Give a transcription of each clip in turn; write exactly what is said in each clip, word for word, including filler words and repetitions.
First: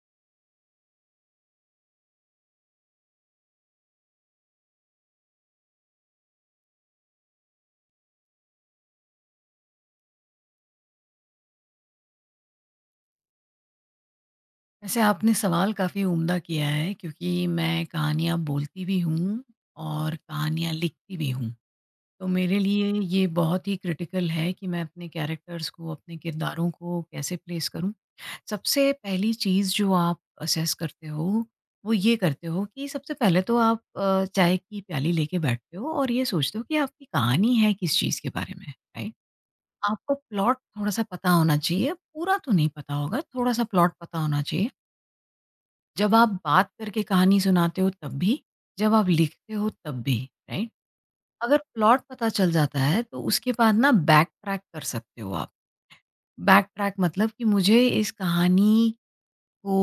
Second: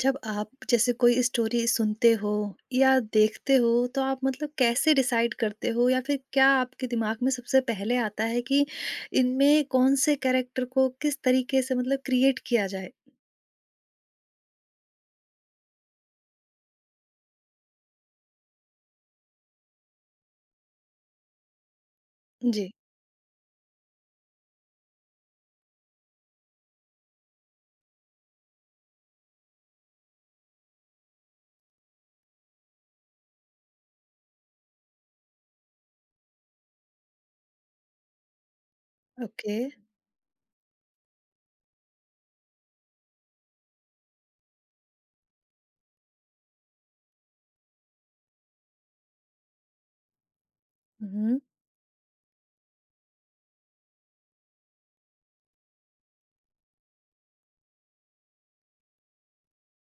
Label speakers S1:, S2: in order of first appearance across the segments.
S1: जब आप जैसे कोई स्टोरी सुनते हो या देखते हो तो आप मतलब कैसे डिसाइड करते हो या फिर क्या आपके दिमाग में सबसे पहले आता है कि इनमें कौन से कैरेक्टर को किस तरीके से मतलब क्रिएट किया जाए?
S2: वैसे आपने सवाल काफ़ी उम्दा किया है क्योंकि मैं कहानियाँ बोलती भी हूँ और कहानियाँ लिखती भी हूँ। तो मेरे
S1: जी।
S2: लिए ये बहुत ही क्रिटिकल है कि मैं अपने कैरेक्टर्स को, अपने किरदारों को कैसे प्लेस करूँ। सबसे पहली चीज़ जो आप असेस करते हो, वो ये करते हो कि सबसे पहले तो आप अ, चाय की प्याली लेके बैठते हो और ये सोचते हो कि आपकी कहानी है किस चीज़ के बारे में, राइट?
S1: ओके।
S2: आपको प्लॉट थोड़ा-सा पता होना चाहिए, पूरा तो नहीं पता होगा, थोड़ा-सा प्लॉट पता होना चाहिए। जब आप बात करके कहानी सुनाते हो तब भी, जब आप लिखते हो तब भी, राइट?
S1: हुँ।
S2: अगर प्लॉट पता चल जाता है तो उसके बाद ना बैक ट्रैक कर सकते हो आप। बैक ट्रैक मतलब कि मुझे इस कहानी को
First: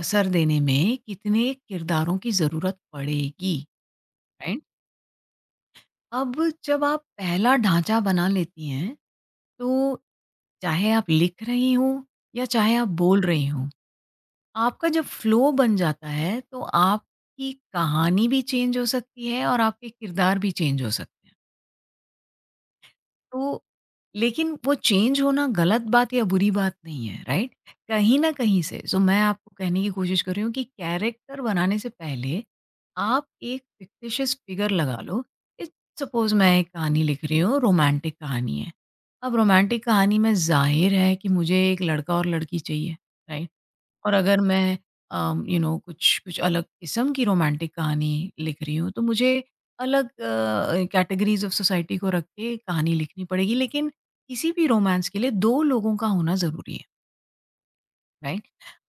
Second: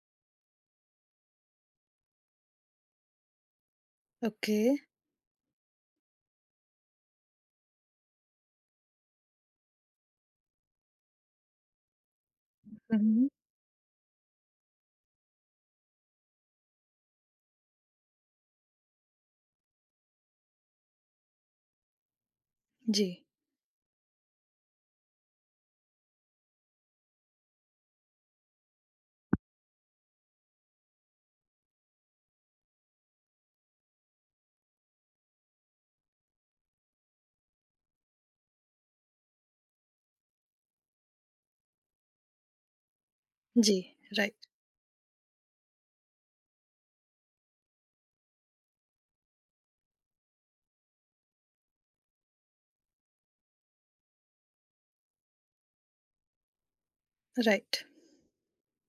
S2: असर देने में कितने किरदारों की ज़रूरत पड़ेगी,
S1: ओके।
S2: राइट? अब जब आप पहला ढाँचा बना लेती हैं, तो चाहे आप लिख रही हों या चाहे आप बोल
S1: हुँ।
S2: रही हों, आपका जब फ्लो बन जाता है तो आपकी कहानी भी चेंज हो सकती है और आपके किरदार भी चेंज हो सकते हैं।
S1: जी।
S2: तो लेकिन वो चेंज होना गलत बात या बुरी बात नहीं है, राइट? कहीं न कहीं से सो मैं आपको कहने की कोशिश कर रही हूँ कि कैरेक्टर बनाने से पहले आप एक फिक्टिशियस फिगर लगा लो। इस सपोज़ मैं एक कहानी लिख रही हूँ, रोमांटिक कहानी है। अब रोमांटिक कहानी में ज़ाहिर है कि मुझे एक लड़का और लड़की चाहिए, राइट?
S1: जी।
S2: और
S1: राइट।
S2: अगर मैं अम, यू नो कुछ कुछ अलग किस्म की रोमांटिक कहानी लिख रही हूँ, तो मुझे अलग अ, कैटेगरीज़ ऑफ सोसाइटी को रख के कहानी लिखनी पड़ेगी। लेकिन किसी भी रोमांस के लिए दो लोगों का होना ज़रूरी है,
S1: राइट।
S2: राइट?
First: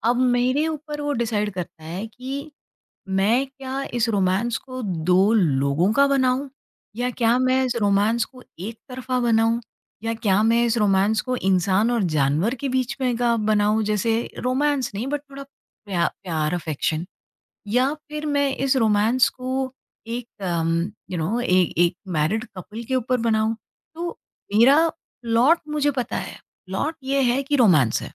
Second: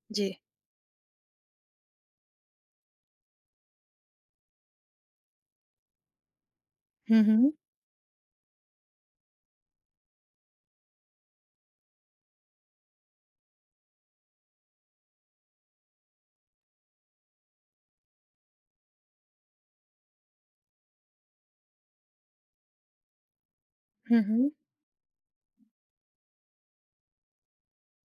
S2: अब
S1: जी।
S2: मेरे ऊपर वो डिसाइड करता है कि मैं क्या इस रोमांस को दो लोगों का बनाऊँ? या
S1: हुँ,
S2: क्या
S1: हुँ।
S2: मैं इस रोमांस को एक तरफ़ा बनाऊँ? या क्या मैं इस रोमांस को इंसान और जानवर के बीच में का बनाऊँ? जैसे रोमांस नहीं बट थोड़ा प्या प्यार अफ़ेक्शन। या फिर मैं इस रोमांस को एक अम, यू नो ए एक मैरिड कपल के ऊपर बनाऊँ। तो
S1: हुँ, हुँ।
S2: मेरा प्लॉट मुझे पता है, प्लॉट ये है कि रोमांस है।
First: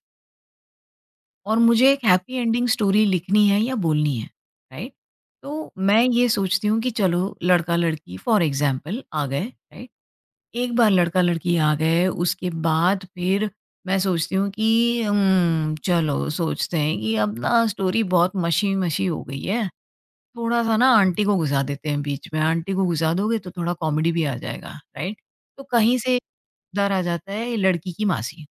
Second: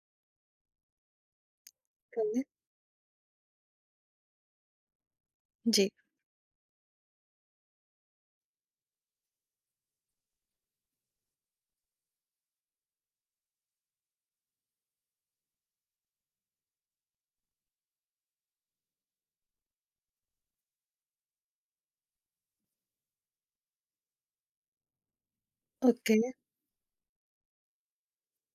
S2: और मुझे एक हैप्पी एंडिंग स्टोरी लिखनी है या बोलनी है, राइट? तो
S1: जी।
S2: मैं ये सोचती हूँ कि चलो लड़का-लड़की फॉर एग्ज़ाम्पल आ गए, राइट? एक बार लड़का-लड़की आ गए उसके बाद फिर मैं सोचती हूँ कि उम, चलो सोचते हैं कि अब ना स्टोरी बहुत मशी-मशी हो गई है, थोड़ा-सा ना आंटी को घुसा देते हैं बीच में, आंटी को घुसा दोगे तो थोड़ा कॉमेडी भी आ जाएगा, राइट? तो कहीं
S1: ओके।
S2: से डर आ जाता है लड़की की मासी,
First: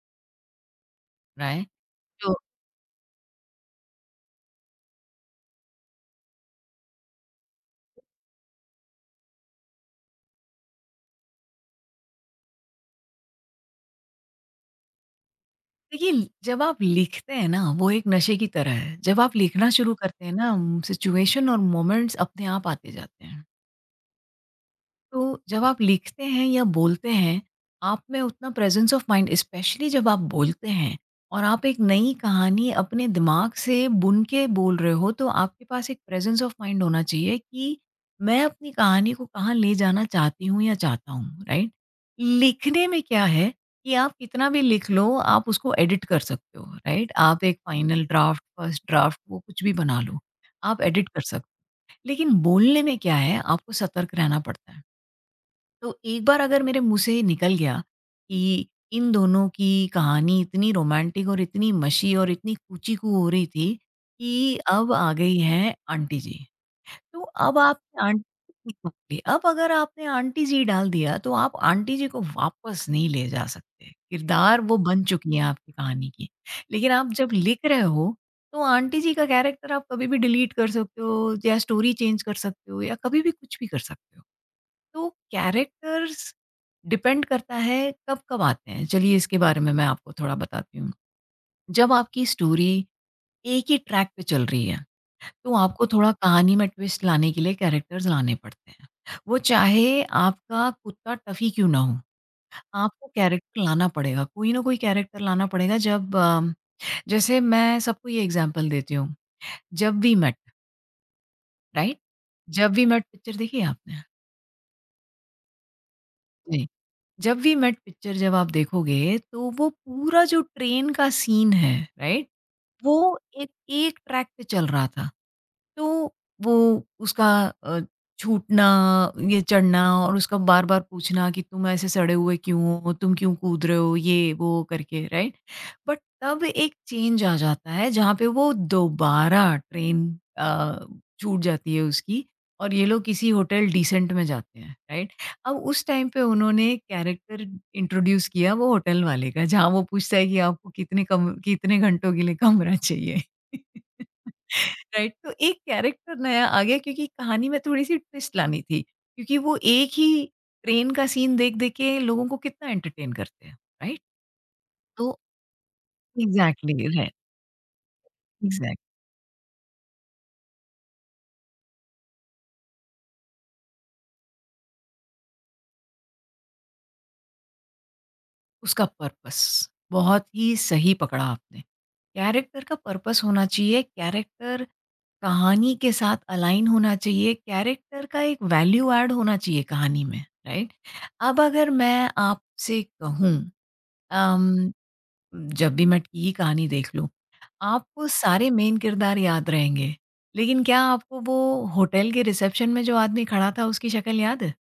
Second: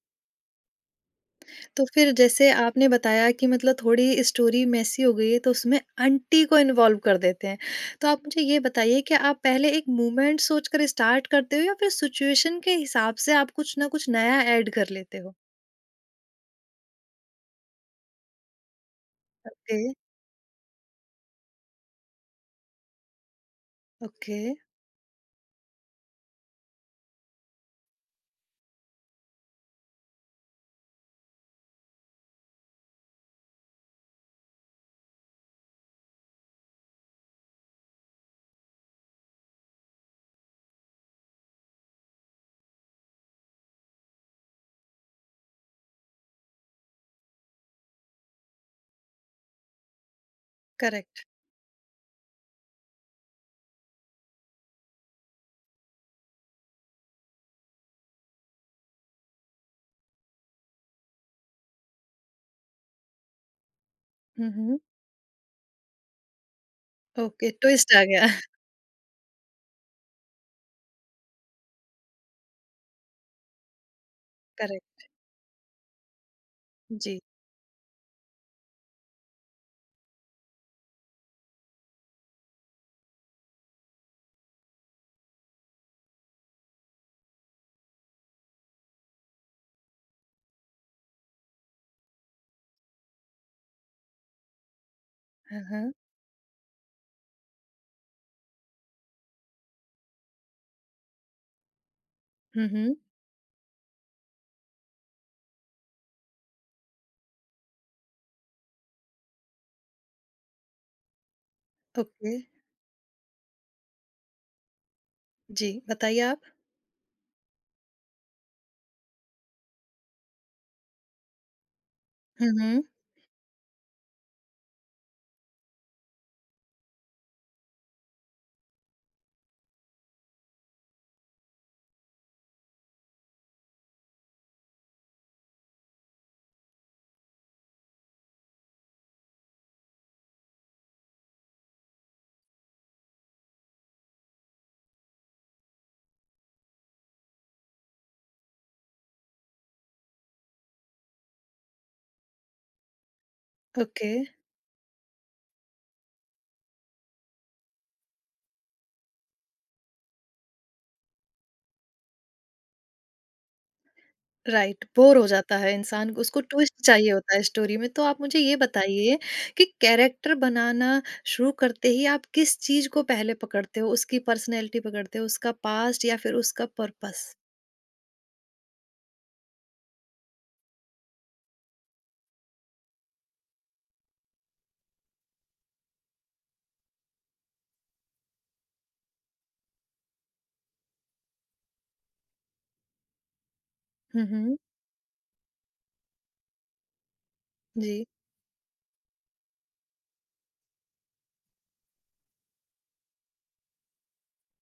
S2: राइट?
S1: तो फिर
S2: तो
S1: जैसे आपने बताया कि मतलब थोड़ी स्टोरी मेसी हो गई है तो उसमें आंटी को इन्वॉल्व कर देते हैं। तो आप मुझे ये बताइए कि आप पहले एक मूवमेंट सोचकर स्टार्ट करते हो या फिर सिचुएशन के हिसाब से आप कुछ ना कुछ नया ऐड कर लेते हो?
S2: देखिए, जब आप लिखते हैं ना, वो एक नशे की तरह है। जब आप लिखना
S1: ओके।
S2: शुरू करते हैं ना, सिचुएशन और मोमेंट्स अपने आप आते जाते हैं।
S1: ओके।
S2: तो जब आप लिखते हैं या बोलते हैं, आप में उतना प्रेज़ेंस ऑफ़ माइंड स्पेशली जब आप बोलते हैं और आप एक नई कहानी अपने दिमाग से बुन के बोल रहे हो, तो आपके पास एक प्रेज़ेंस ऑफ़ माइंड होना चाहिए कि मैं अपनी कहानी को कहाँ ले जाना चाहती हूँ या चाहता हूँ, राइट? लिखने में क्या है कि आप कितना भी लिख लो, आप उसको एडिट कर सकते हो, राइट? आप एक फ़ाइनल ड्राफ्ट, फर्स्ट ड्राफ्ट वो कुछ भी बना लो, आप एडिट कर
S1: करेक्ट।
S2: सकते हो। लेकिन बोलने में क्या है, आपको सतर्क रहना पड़ता है। तो एक बार अगर मेरे मुँह से निकल गया कि इन दोनों की कहानी इतनी रोमांटिक और इतनी मशी और इतनी कूची-कू हो रही थी
S1: हुँ,
S2: कि
S1: हुँ।
S2: अब आ गई हैं आंटी जी। तो
S1: ओके,
S2: अब
S1: ट्विस्ट
S2: आपने
S1: आ गया।
S2: आंटी जी- अब अगर आपने आंटी जी डाल दिया तो आप आंटी जी को वापस नहीं ले जा सकते। किरदार वो
S1: करेक्ट।
S2: बन चुकी हैं आपकी कहानी की। लेकिन आप
S1: जी।
S2: जब लिख रहे हो तो आंटी जी का कैरेक्टर आप कभी भी डिलीट कर सकते हो या स्टोरी चेंज कर सकते हो या कभी भी कुछ भी कर सकते हो। तो कैरेक्टर्स डिपेंड करता है कब-कब आते हैं। चलिए इसके बारे में मैं आपको थोड़ा बताती हूँ। जब आपकी स्टोरी एक ही ट्रैक पे चल रही है, तो
S1: हाँ,
S2: आपको
S1: हाँ।
S2: थोड़ा कहानी में ट्विस्ट लाने के लिए कैरेक्टर्स लाने पड़ते हैं। वो चाहे आपका कुत्ता टफ़ी क्यों ना हो,
S1: हुँ, हुँ।
S2: आपको कैरेक्टर लाना पड़ेगा, कोई ना कोई कैरेक्टर लाना पड़ेगा। जब अम, जैसे मैं सबको ये एग्ज़ाम्पल देती हूँ, Jab We Met, right?
S1: Okay.
S2: Jab We Met picture देखी है आपने?
S1: जी, बताइए आप?
S2: जब वी मेट पिक्चर जब आप देखोगे तो वो पूरा जो ट्रेन का सीन है, राइट,
S1: हुँ, हुँ।
S2: वो एक एक ट्रैक पे चल रहा था। तो वो उसका अ, छूटना, ये चढ़ना और उसका बार बार पूछना कि तुम ऐसे सड़े हुए क्यों हो, तुम क्यों कूद रहे हो, ये वो करके, राइट? बट तब एक चेंज आ जाता है जहाँ पे वो दोबारा ट्रेन अ, छूट जाती है उसकी और ये लोग किसी होटल डिसेंट में जाते हैं, राइट? अब उस टाइम पे उन्होंने कैरेक्टर इंट्रोड्यूस किया वो होटल वाले का, जहाँ वो पूछता है कि आपको कितने कम कितने घंटों के लिए कमरा चाहिए।
S1: ओके।
S2: राइट, तो एक कैरेक्टर नया आ गया, क्योंकि कहानी में थोड़ी सी ट्विस्ट लानी थी, क्योंकि वो एक ही ट्रेन का सीन देख देख के लोगों को कितना एंटरटेन करते हैं, राइट?
S1: राइट,
S2: तो
S1: बोर हो जाता है इंसान को, उसको ट्विस्ट
S2: एग्जैक्टली,
S1: चाहिए होता है स्टोरी में। तो आप मुझे ये
S2: राइट,
S1: बताइए कि कैरेक्टर बनाना शुरू करते ही आप किस चीज़ को पहले पकड़ते हो? उसकी पर्सनैलिटी पकड़ते हो, उसका पास्ट या फिर उसका पर्पस?
S2: उसका पर्पस। बहुत ही सही पकड़ा आपने। कैरेक्टर का पर्पस होना चाहिए, कैरेक्टर कहानी के साथ अलाइन होना चाहिए, कैरेक्टर का एक वैल्यू ऐड होना चाहिए कहानी में, राइट? अब अगर मैं आपसे कहूँ
S1: हुँ,
S2: अम,
S1: हुँ।
S2: जब भी मैं की ही कहानी देख लूँ,
S1: जी।
S2: आपको सारे मेन किरदार याद रहेंगे, लेकिन क्या आपको वो होटल के रिसेप्शन में जो आदमी खड़ा था उसकी शक्ल याद है?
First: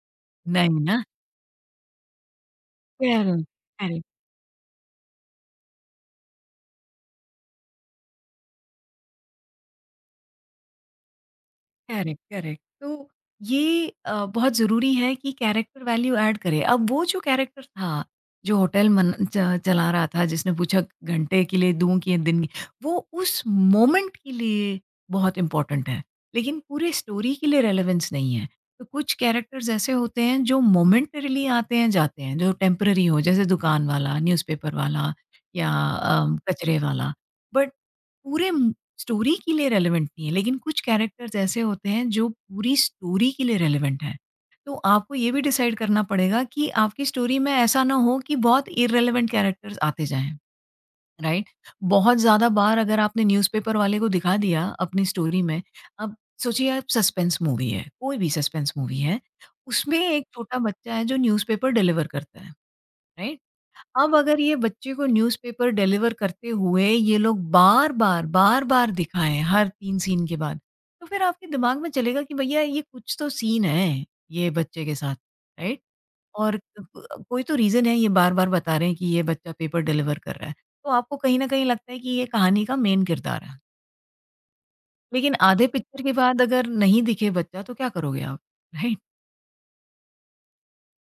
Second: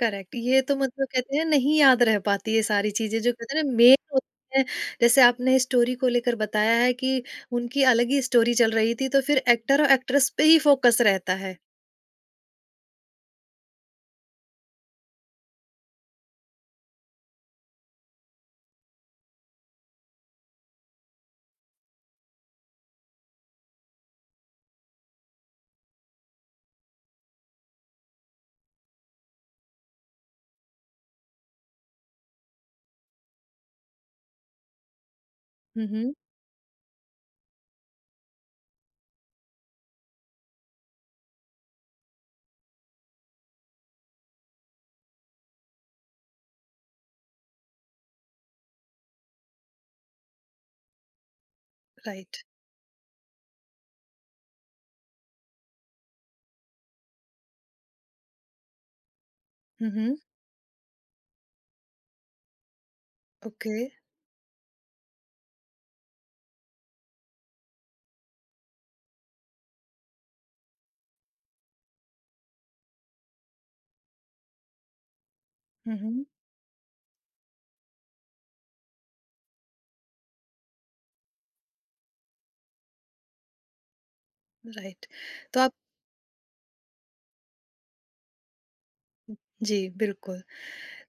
S1: करेक्ट। ये तो
S2: नहीं ना?
S1: मतलब कहते हैं नहीं याद रह पाती ये सारी चीज़ें जो
S2: करेक्ट,
S1: कहते हैं ना मेन
S2: करेक्ट।
S1: होती हैं। जैसे आपने स्टोरी को लेकर बताया है कि उनकी अलग ही स्टोरी चल रही थी, तो फिर एक्टर और एक्ट्रेस पे ही फ़ोकस रहता है।
S2: करेक्ट, करेक्ट, तो ये अ, बहुत ज़रूरी है कि कैरेक्टर वैल्यू ऐड करे। अब वो जो कैरेक्टर था, जो होटल मन च चला रहा था, जिसने पूछा घंटे के लिए दूँ कि दिन की, वो उस मोमेंट के लिए बहुत इम्पोर्टेंट है, लेकिन पूरे स्टोरी के लिए रेलेवेंस नहीं है। तो कुछ कैरेक्टर्स ऐसे होते हैं जो मोमेंटरीली आते हैं, जाते हैं, जो टेम्परेरी हो, जैसे दुकान वाला, न्यूज़पेपर वाला या
S1: हुँ, हुँ।
S2: अ, कचरे वाला। बट पूरे स्टोरी के लिए रेलेवेंट नहीं है, लेकिन कुछ कैरेक्टर्स ऐसे होते हैं जो पूरी स्टोरी के लिए रेलेवेंट हैं। तो आपको ये भी डिसाइड करना पड़ेगा कि आपकी स्टोरी में ऐसा ना हो कि बहुत इर्रेलेवेंट कैरेक्टर्स आते जाएँ, राइट? बहुत
S1: राइट।
S2: ज़्यादा बार अगर आपने न्यूज़पेपर वाले को दिखा दिया अपनी स्टोरी में, अब सोचिए आप, सस्पेंस मूवी है, कोई भी सस्पेंस मूवी है,
S1: हुँ,
S2: उसमें
S1: हुँ।
S2: एक छोटा बच्चा है जो न्यूज़पेपर डिलीवर करता है, राइट?
S1: ओके।
S2: अब अगर ये बच्चे को न्यूज़पेपर डिलीवर करते हुए ये लोग बार-बार, बार-बार दिखाएँ हर तीन सीन के बाद, तो फिर आपके दिमाग में चलेगा कि भैया ये कुछ तो सीन है, ये बच्चे के साथ, राइट?
S1: हुँ, हुँ।
S2: और क क कोई तो रीज़न है ये बार-बार बता रहे हैं कि ये बच्चा पेपर डिलीवर कर रहा है। तो आपको कहीं न कहीं लगता है कि ये कहानी का मेन किरदार है।
S1: राइट।
S2: लेकिन
S1: तो
S2: आधे
S1: आप
S2: पिक्चर के बाद अगर नहीं दिखे बच्चा तो क्या करोगे आप, राइट?
S1: जी, बिल्कुल।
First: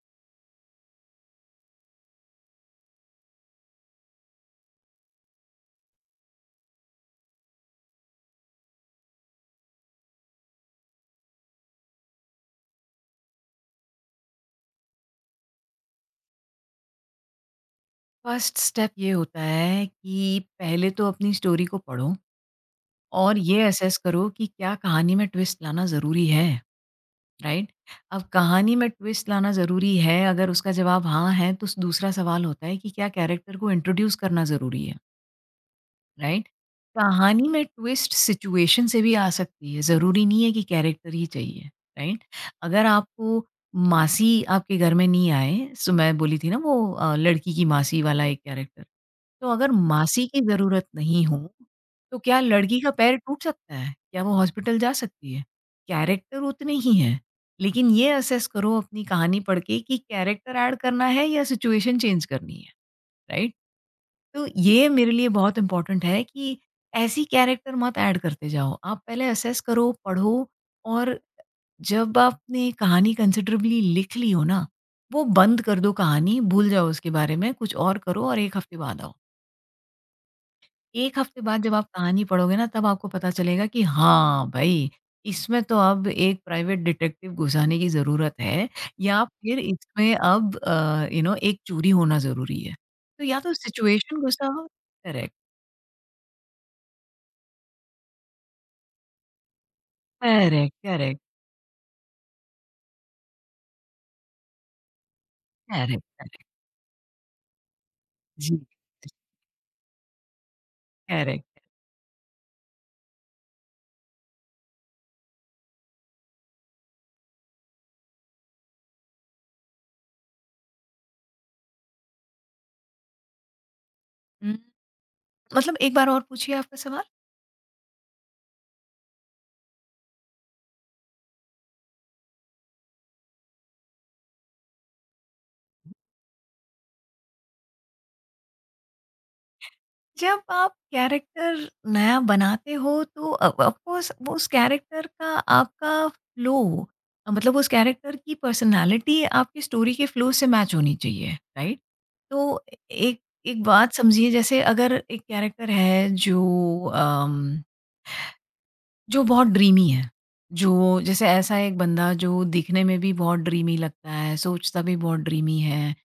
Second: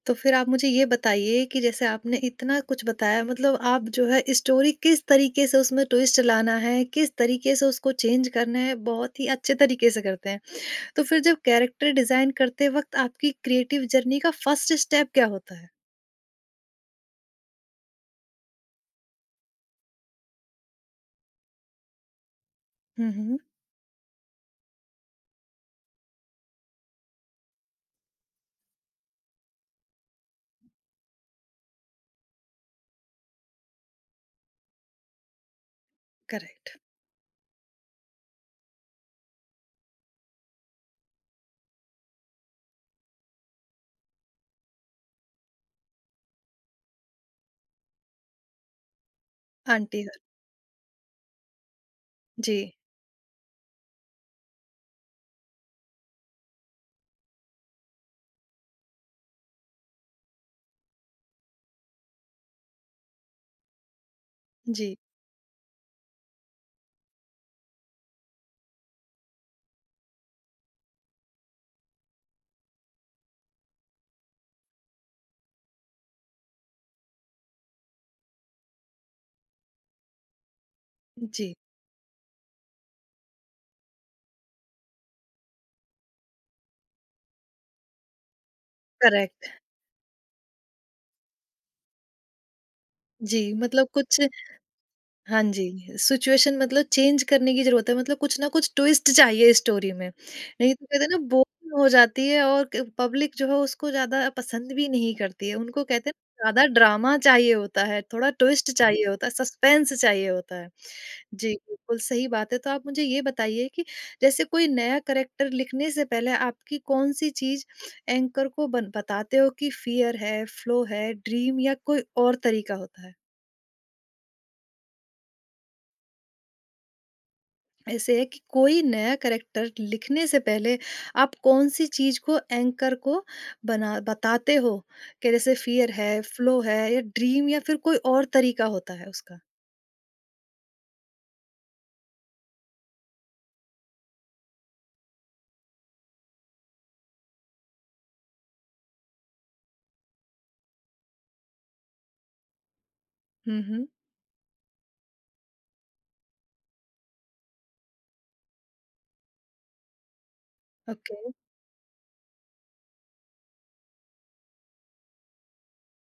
S1: तो फिर आप मुझे ये बताइए कि जैसे आपने इतना कुछ बताया मतलब आप जो है स्टोरी किस तरीके से उसमें ट्विस्ट लाना है, किस तरीके से उसको चेंज करना है, बहुत ही अच्छे तरीके से करते हैं। तो फिर जब कैरेक्टर डिज़ाइन करते वक़्त आपकी क्रिएटिव जर्नी का फर्स्ट स्टेप क्या होता है?
S2: फर्स्ट स्टेप ये होता है कि पहले तो अपनी स्टोरी को पढ़ो।
S1: हुँ, हुँ।
S2: और ये असेस करो कि क्या कहानी में ट्विस्ट लाना ज़रूरी है, राइट? अब कहानी में ट्विस्ट लाना ज़रूरी है, अगर उसका जवाब हाँ है, तो स दूसरा सवाल होता है कि क्या कैरेक्टर को इंट्रोड्यूस करना ज़रूरी है? राइट?
S1: करेक्ट।
S2: कहानी में ट्विस्ट सिचुएशन से भी आ सकती है, ज़रूरी नहीं है कि कैरेक्टर ही चाहिए, राइट? अगर आपको मासी आपके घर में नहीं आए, सो मैं बोली थी ना वो अ, लड़की की मासी वाला एक कैरेक्टर, तो अगर
S1: आंटी हर
S2: मासी की ज़रूरत नहीं हो, तो क्या
S1: जी।
S2: लड़की का पैर टूट सकता है? क्या वो हॉस्पिटल जा सकती है? कैरेक्टर उतने ही हैं, लेकिन ये असेस करो अपनी कहानी पढ़ के कि कैरेक्टर ऐड करना है या सिचुएशन चेंज करनी है, राइट? तो ये
S1: जी।
S2: मेरे लिए बहुत इंपॉर्टेंट है कि ऐसी कैरेक्टर मत ऐड करते जाओ, आप पहले असेस करो, पढ़ो। और जब आपने कहानी कंसिडरेबली लिख ली हो ना, वो बंद कर दो, कहानी भूल जाओ, उसके बारे में कुछ और करो और एक हफ्ते बाद आओ। एक हफ्ते
S1: जी।
S2: बाद जब आप कहानी पढ़ोगे ना तब आपको पता चलेगा कि हाँ भाई, इसमें तो अब एक प्राइवेट डिटेक्टिव घुसाने की ज़रूरत है या
S1: करेक्ट।
S2: फिर इसमें अब अ, यू नो एक चोरी होना ज़रूरी है। तो या
S1: जी,
S2: तो
S1: मतलब कुछ
S2: सिचुएशन घुसा हो, करेक्ट,
S1: हाँ जी, सिचुएशन मतलब चेंज करने की ज़रूरत है, मतलब कुछ ना कुछ ट्विस्ट चाहिए स्टोरी में,
S2: करेक्ट,
S1: नहीं तो कहते हैं ना
S2: करेक्ट,
S1: बोरिंग हो जाती है और क पब्लिक जो है उसको ज़्यादा पसंद भी नहीं करती है। उनको
S2: करेक्ट,
S1: कहते हैं
S2: करेक्ट।
S1: ज़्यादा ड्रामा चाहिए होता है, थोड़ा
S2: जी,
S1: ट्विस्ट चाहिए होता है, सस्पेंस चाहिए होता है। जी,
S2: करेक्ट।
S1: बिल्कुल सही बात है, तो आप मुझे ये बताइए कि जैसे कोई नया कैरेक्टर लिखने से पहले आपकी कौन-सी चीज़ एंकर को बन बताते हो कि फ़ियर है, फ़्लो है, ड्रीम या कोई और तरीका होता है?
S2: हुँ, मतलब एक बार और पूछिए आपका सवाल?
S1: ऐसे है कि कोई नया कैरेक्टर लिखने से पहले आप कौन-सी चीज़ को एंकर को बना बताते हो? कि जैसे फ़ियर है, फ़्लो है या ड्रीम या फिर कोई और तरीका होता है उसका?
S2: जब आप कैरेक्टर नया बनाते हो तो ऑफकोर्स वो उस कैरेक्टर का आपका फ्लो मतलब उस कैरेक्टर की पर्सनालिटी आपकी स्टोरी के फ्लो से मैच होनी चाहिए राइट। तो एक
S1: हुँ,
S2: एक
S1: हुँ।
S2: बात समझिए, जैसे अगर एक कैरेक्टर है जो जो बहुत ड्रीमी है। जो जैसे
S1: ओके।
S2: ऐसा एक बंदा जो दिखने में भी बहुत ड्रीमी लगता है, सोचता भी बहुत ड्रीमी है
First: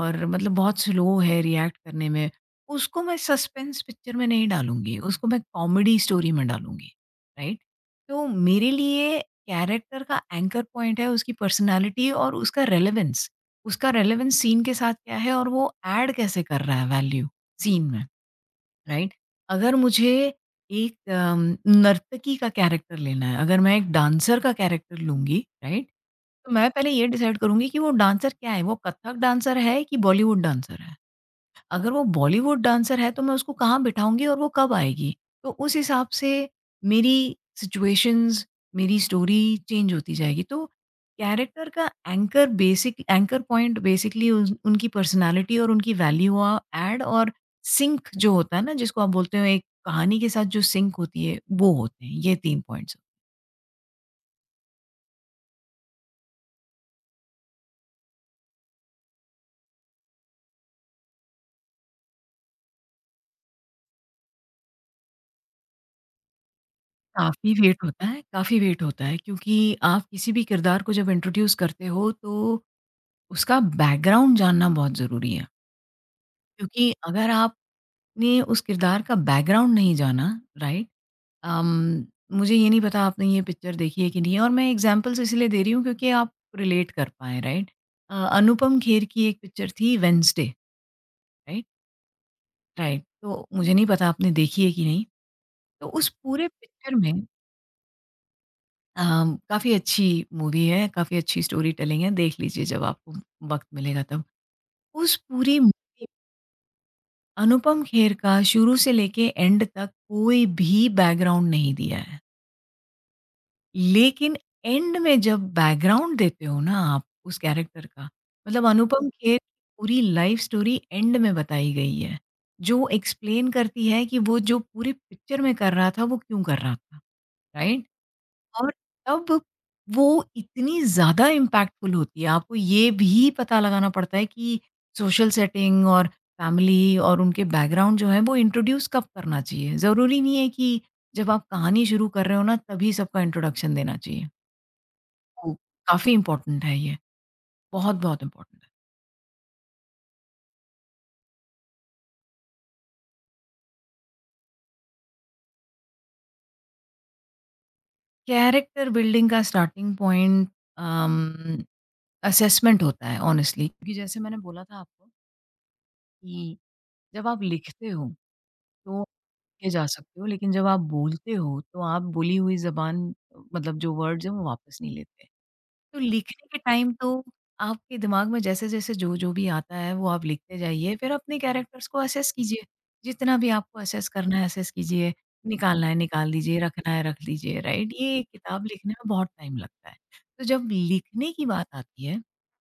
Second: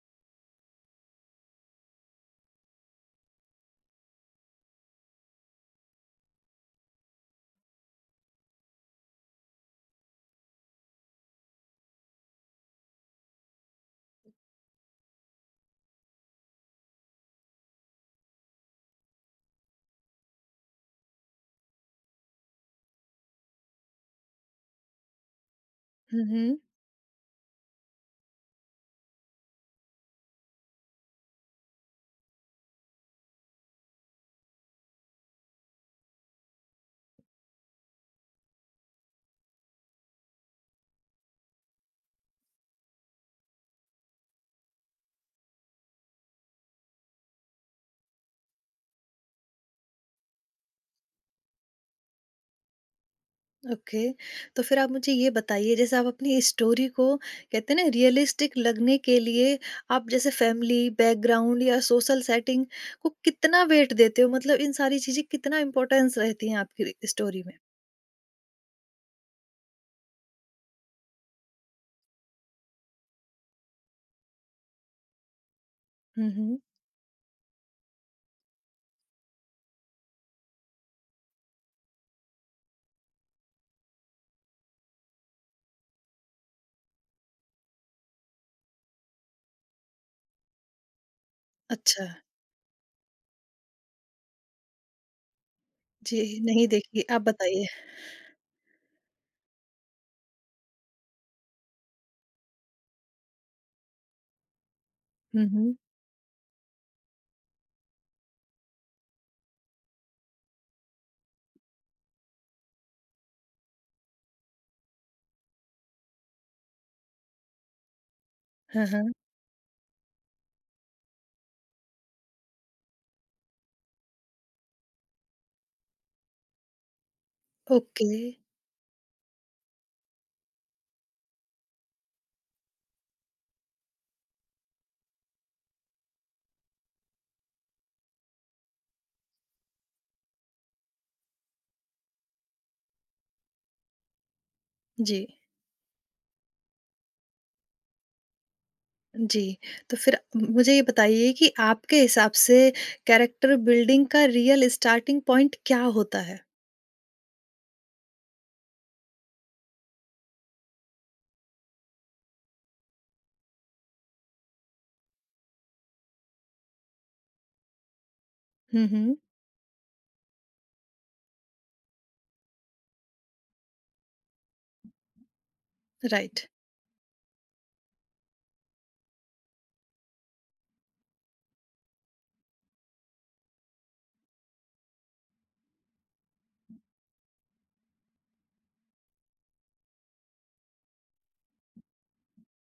S2: और मतलब बहुत स्लो है रिएक्ट करने में, उसको मैं सस्पेंस पिक्चर में नहीं डालूँगी, उसको मैं कॉमेडी स्टोरी में डालूँगी, राइट? तो मेरे लिए कैरेक्टर का एंकर पॉइंट है उसकी पर्सनैलिटी और उसका रेलेवेंस। उसका रेलेवेंस सीन के साथ क्या है और वो एड कैसे कर रहा है वैल्यू सीन में। राइट? अगर मुझे एक अम, नर्तकी का कैरेक्टर लेना है, अगर मैं एक डांसर का कैरेक्टर लूँगी, राइट?
S1: हुँ,
S2: तो
S1: हुँ।
S2: मैं पहले ये डिसाइड करूँगी कि वो डांसर क्या है? वो कथक डांसर है कि बॉलीवुड डांसर है? अगर वो बॉलीवुड डांसर है तो मैं उसको कहाँ बिठाऊँगी और वो कब आएगी? तो उस हिसाब से मेरी सिचुएशंस, मेरी स्टोरी चेंज होती जाएगी। तो कैरेक्टर का anchor basic anchor point basically उन उनकी पर्सनैलिटी और उनकी वैल्यू अ, ऐड और सिंक जो होता है ना जिसको आप बोलते हो एक कहानी के साथ जो सिंक होती है, वो होते हैं। ये तीन पॉइंट्स।
S1: ओके। तो फिर आप मुझे ये बताइए जैसे आप अपनी स्टोरी को कहते हैं ना रियलिस्टिक लगने के लिए आप जैसे फैमिली, बैकग्राउंड या सोशल सेटिंग को कितना वेट देते हो? मतलब इन सारी चीज़ें कितना इम्पोर्टेंस रहती हैं आपकी स्टोरी
S2: काफ़ी
S1: में?
S2: वेट होता है, काफ़ी वेट होता है क्योंकि आप किसी भी किरदार को जब इंट्रोड्यूस करते हो तो उसका बैकग्राउंड जानना बहुत ज़रूरी है।
S1: हुँ, हुँ।
S2: क्योंकि अगर आपने उस किरदार का बैकग्राउंड नहीं जाना, राइट? अम, मुझे ये नहीं पता आपने ये पिक्चर देखी है कि नहीं है और मैं एग्ज़ाम्पल्स इसलिए दे रही हूँ क्योंकि आप रिलेट कर पाएँ, राइट? अ, अनुपम खेर की एक पिक्चर थी वेडनेसडे, राइट?
S1: अच्छा।
S2: राइट, तो मुझे नहीं पता आपने देखी है कि नहीं? तो उस
S1: जी,
S2: पूरे
S1: नहीं
S2: पिक्चर
S1: देखी,
S2: में
S1: आप बताइए।
S2: अम, काफ़ी अच्छी मूवी है, काफ़ी अच्छी स्टोरी टेलिंग है, देख लीजिए जब आपको वक़्त मिलेगा तब। उस
S1: हुँ,
S2: पूरी
S1: हुँ।
S2: मूवी अनुपम खेर का शुरू से लेके एंड तक कोई भी बैकग्राउंड नहीं दिया है। लेकिन एंड में जब बैकग्राउंड देते हो ना आप उस कैरेक्टर का, मतलब
S1: हाँ,
S2: अनुपम
S1: हाँ।
S2: खेर की पूरी लाइफ स्टोरी एंड में बताई गई है। जो एक्सप्लेन करती है कि वो जो पूरी पिक्चर में कर रहा था, वो क्यों कर रहा था, राइट?
S1: ओके।
S2: और तब वो इतनी ज़्यादा इम्पैक्टफुल होती है। आपको ये भी पता लगाना पड़ता है कि सोशल सेटिंग और फैमिली और उनके बैकग्राउंड जो है वो इंट्रोड्यूस कब करना चाहिए। ज़रूरी नहीं है कि जब आप कहानी शुरू कर रहे हो ना तभी सबका इंट्रोडक्शन देना चाहिए।
S1: जी।
S2: हुँ। काफ़ी इम्पोर्टेंट है ये, बहुत-बहुत इम्पोर्टेंट है।
S1: जी। तो फिर म मुझे ये बताइए कि आपके हिसाब से कैरेक्टर बिल्डिंग का रियल स्टार्टिंग पॉइंट क्या होता है?
S2: कैरेक्टर बिल्डिंग का स्टार्टिंग पॉइंट अम, असेसमेंट होता है ऑनेस्टली, क्योंकि जैसे मैंने बोला था आपको कि जब आप लिखते हो
S1: हुँ,
S2: तो
S1: हुँ।
S2: के जा सकते हो, लेकिन जब आप बोलते हो, तो आप बोली हुई ज़बान मतलब जो वर्ड्स हैं, वो वापस नहीं लेते। तो लिखने
S1: राइट।
S2: के टाइम तो आपके दिमाग में जैसे-जैसे जो-जो भी आता है, वो आप लिखते जाइए। फिर अपने कैरेक्टर्स को असेस कीजिए। जितना भी आपको असेस करना है, असेस कीजिए। निकालना है, निकाल दीजिए, रखना है, रख लीजिए, राइट? ये किताब लिखने में बहुत टाइम लगता है। तो जब लिखने की बात आती है,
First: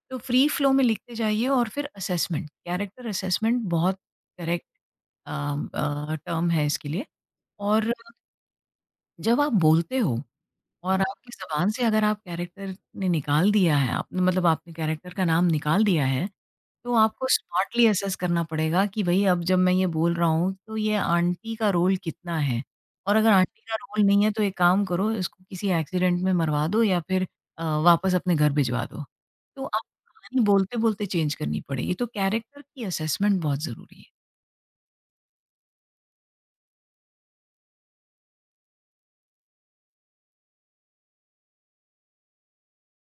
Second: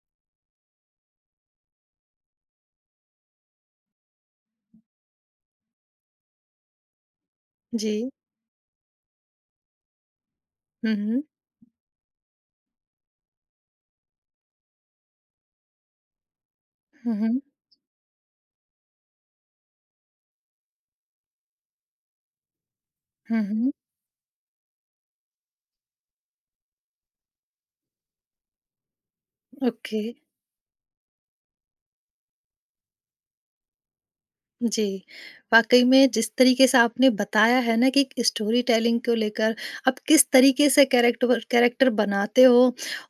S2: तो फ्री फ्लो में लिखते जाइए और फिर असेसमेंट, कैरेक्टर असेसमेंट बहुत करेक्ट टर्म है इसके लिए। और
S1: जी।
S2: जब आप बोलते हो
S1: हुँ,
S2: और
S1: हुँ।
S2: आपकी ज़बान से अगर आप कैरेक्टर ने निकाल दिया है, आपने मतलब आपने कैरेक्टर का नाम निकाल दिया है, तो
S1: हुँ,
S2: आपको
S1: हुँ।
S2: स्मार्टली असेस करना पड़ेगा कि भई अब जब मैं ये बोल रहा हूँ तो ये आंटी का रोल कितना है? और अगर
S1: हुँ,
S2: आंटी
S1: हुँ।
S2: का रोल नहीं है तो एक काम करो, इसको किसी एक्सीडेंट में मरवा दो या फिर अ, वापस अपने घर भिजवा दो। तो आप
S1: ओके।
S2: कहानी बोलते-बोलते चेंज करनी पड़ेगी। तो कैरेक्टर की असेसमेंट बहुत ज़रूरी है।
S1: जी। वाक़ई में जिस तरीके से आपने बताया है ना कि एक स्टोरी टेलिंग को लेकर आप किस तरीके से कैरेक्टर कैरेक्टर बनाते हो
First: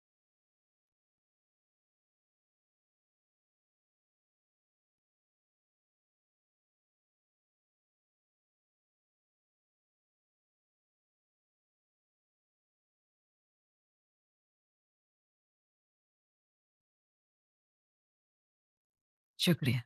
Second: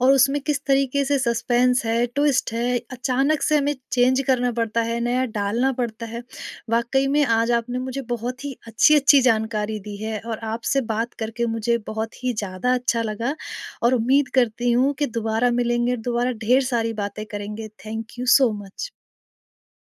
S1: और उसमें किस तरीके से सस्पेंस है, ट्विस्ट है, अचानक से हमें चेंज करना पड़ता है, नया डालना पड़ता है। वाक़ई में आज आपने मुझे बहुत ही अच्छी-अच्छी जानकारी दी है और आपसे बात करके मुझे बहुत ही ज़्यादा अच्छा लगा और उम्मीद करती हूँ कि दोबारा मिलेंगे, दोबारा ढेर सारी बातें करेंगे। Thank you so much.
S2: शुक्रिया।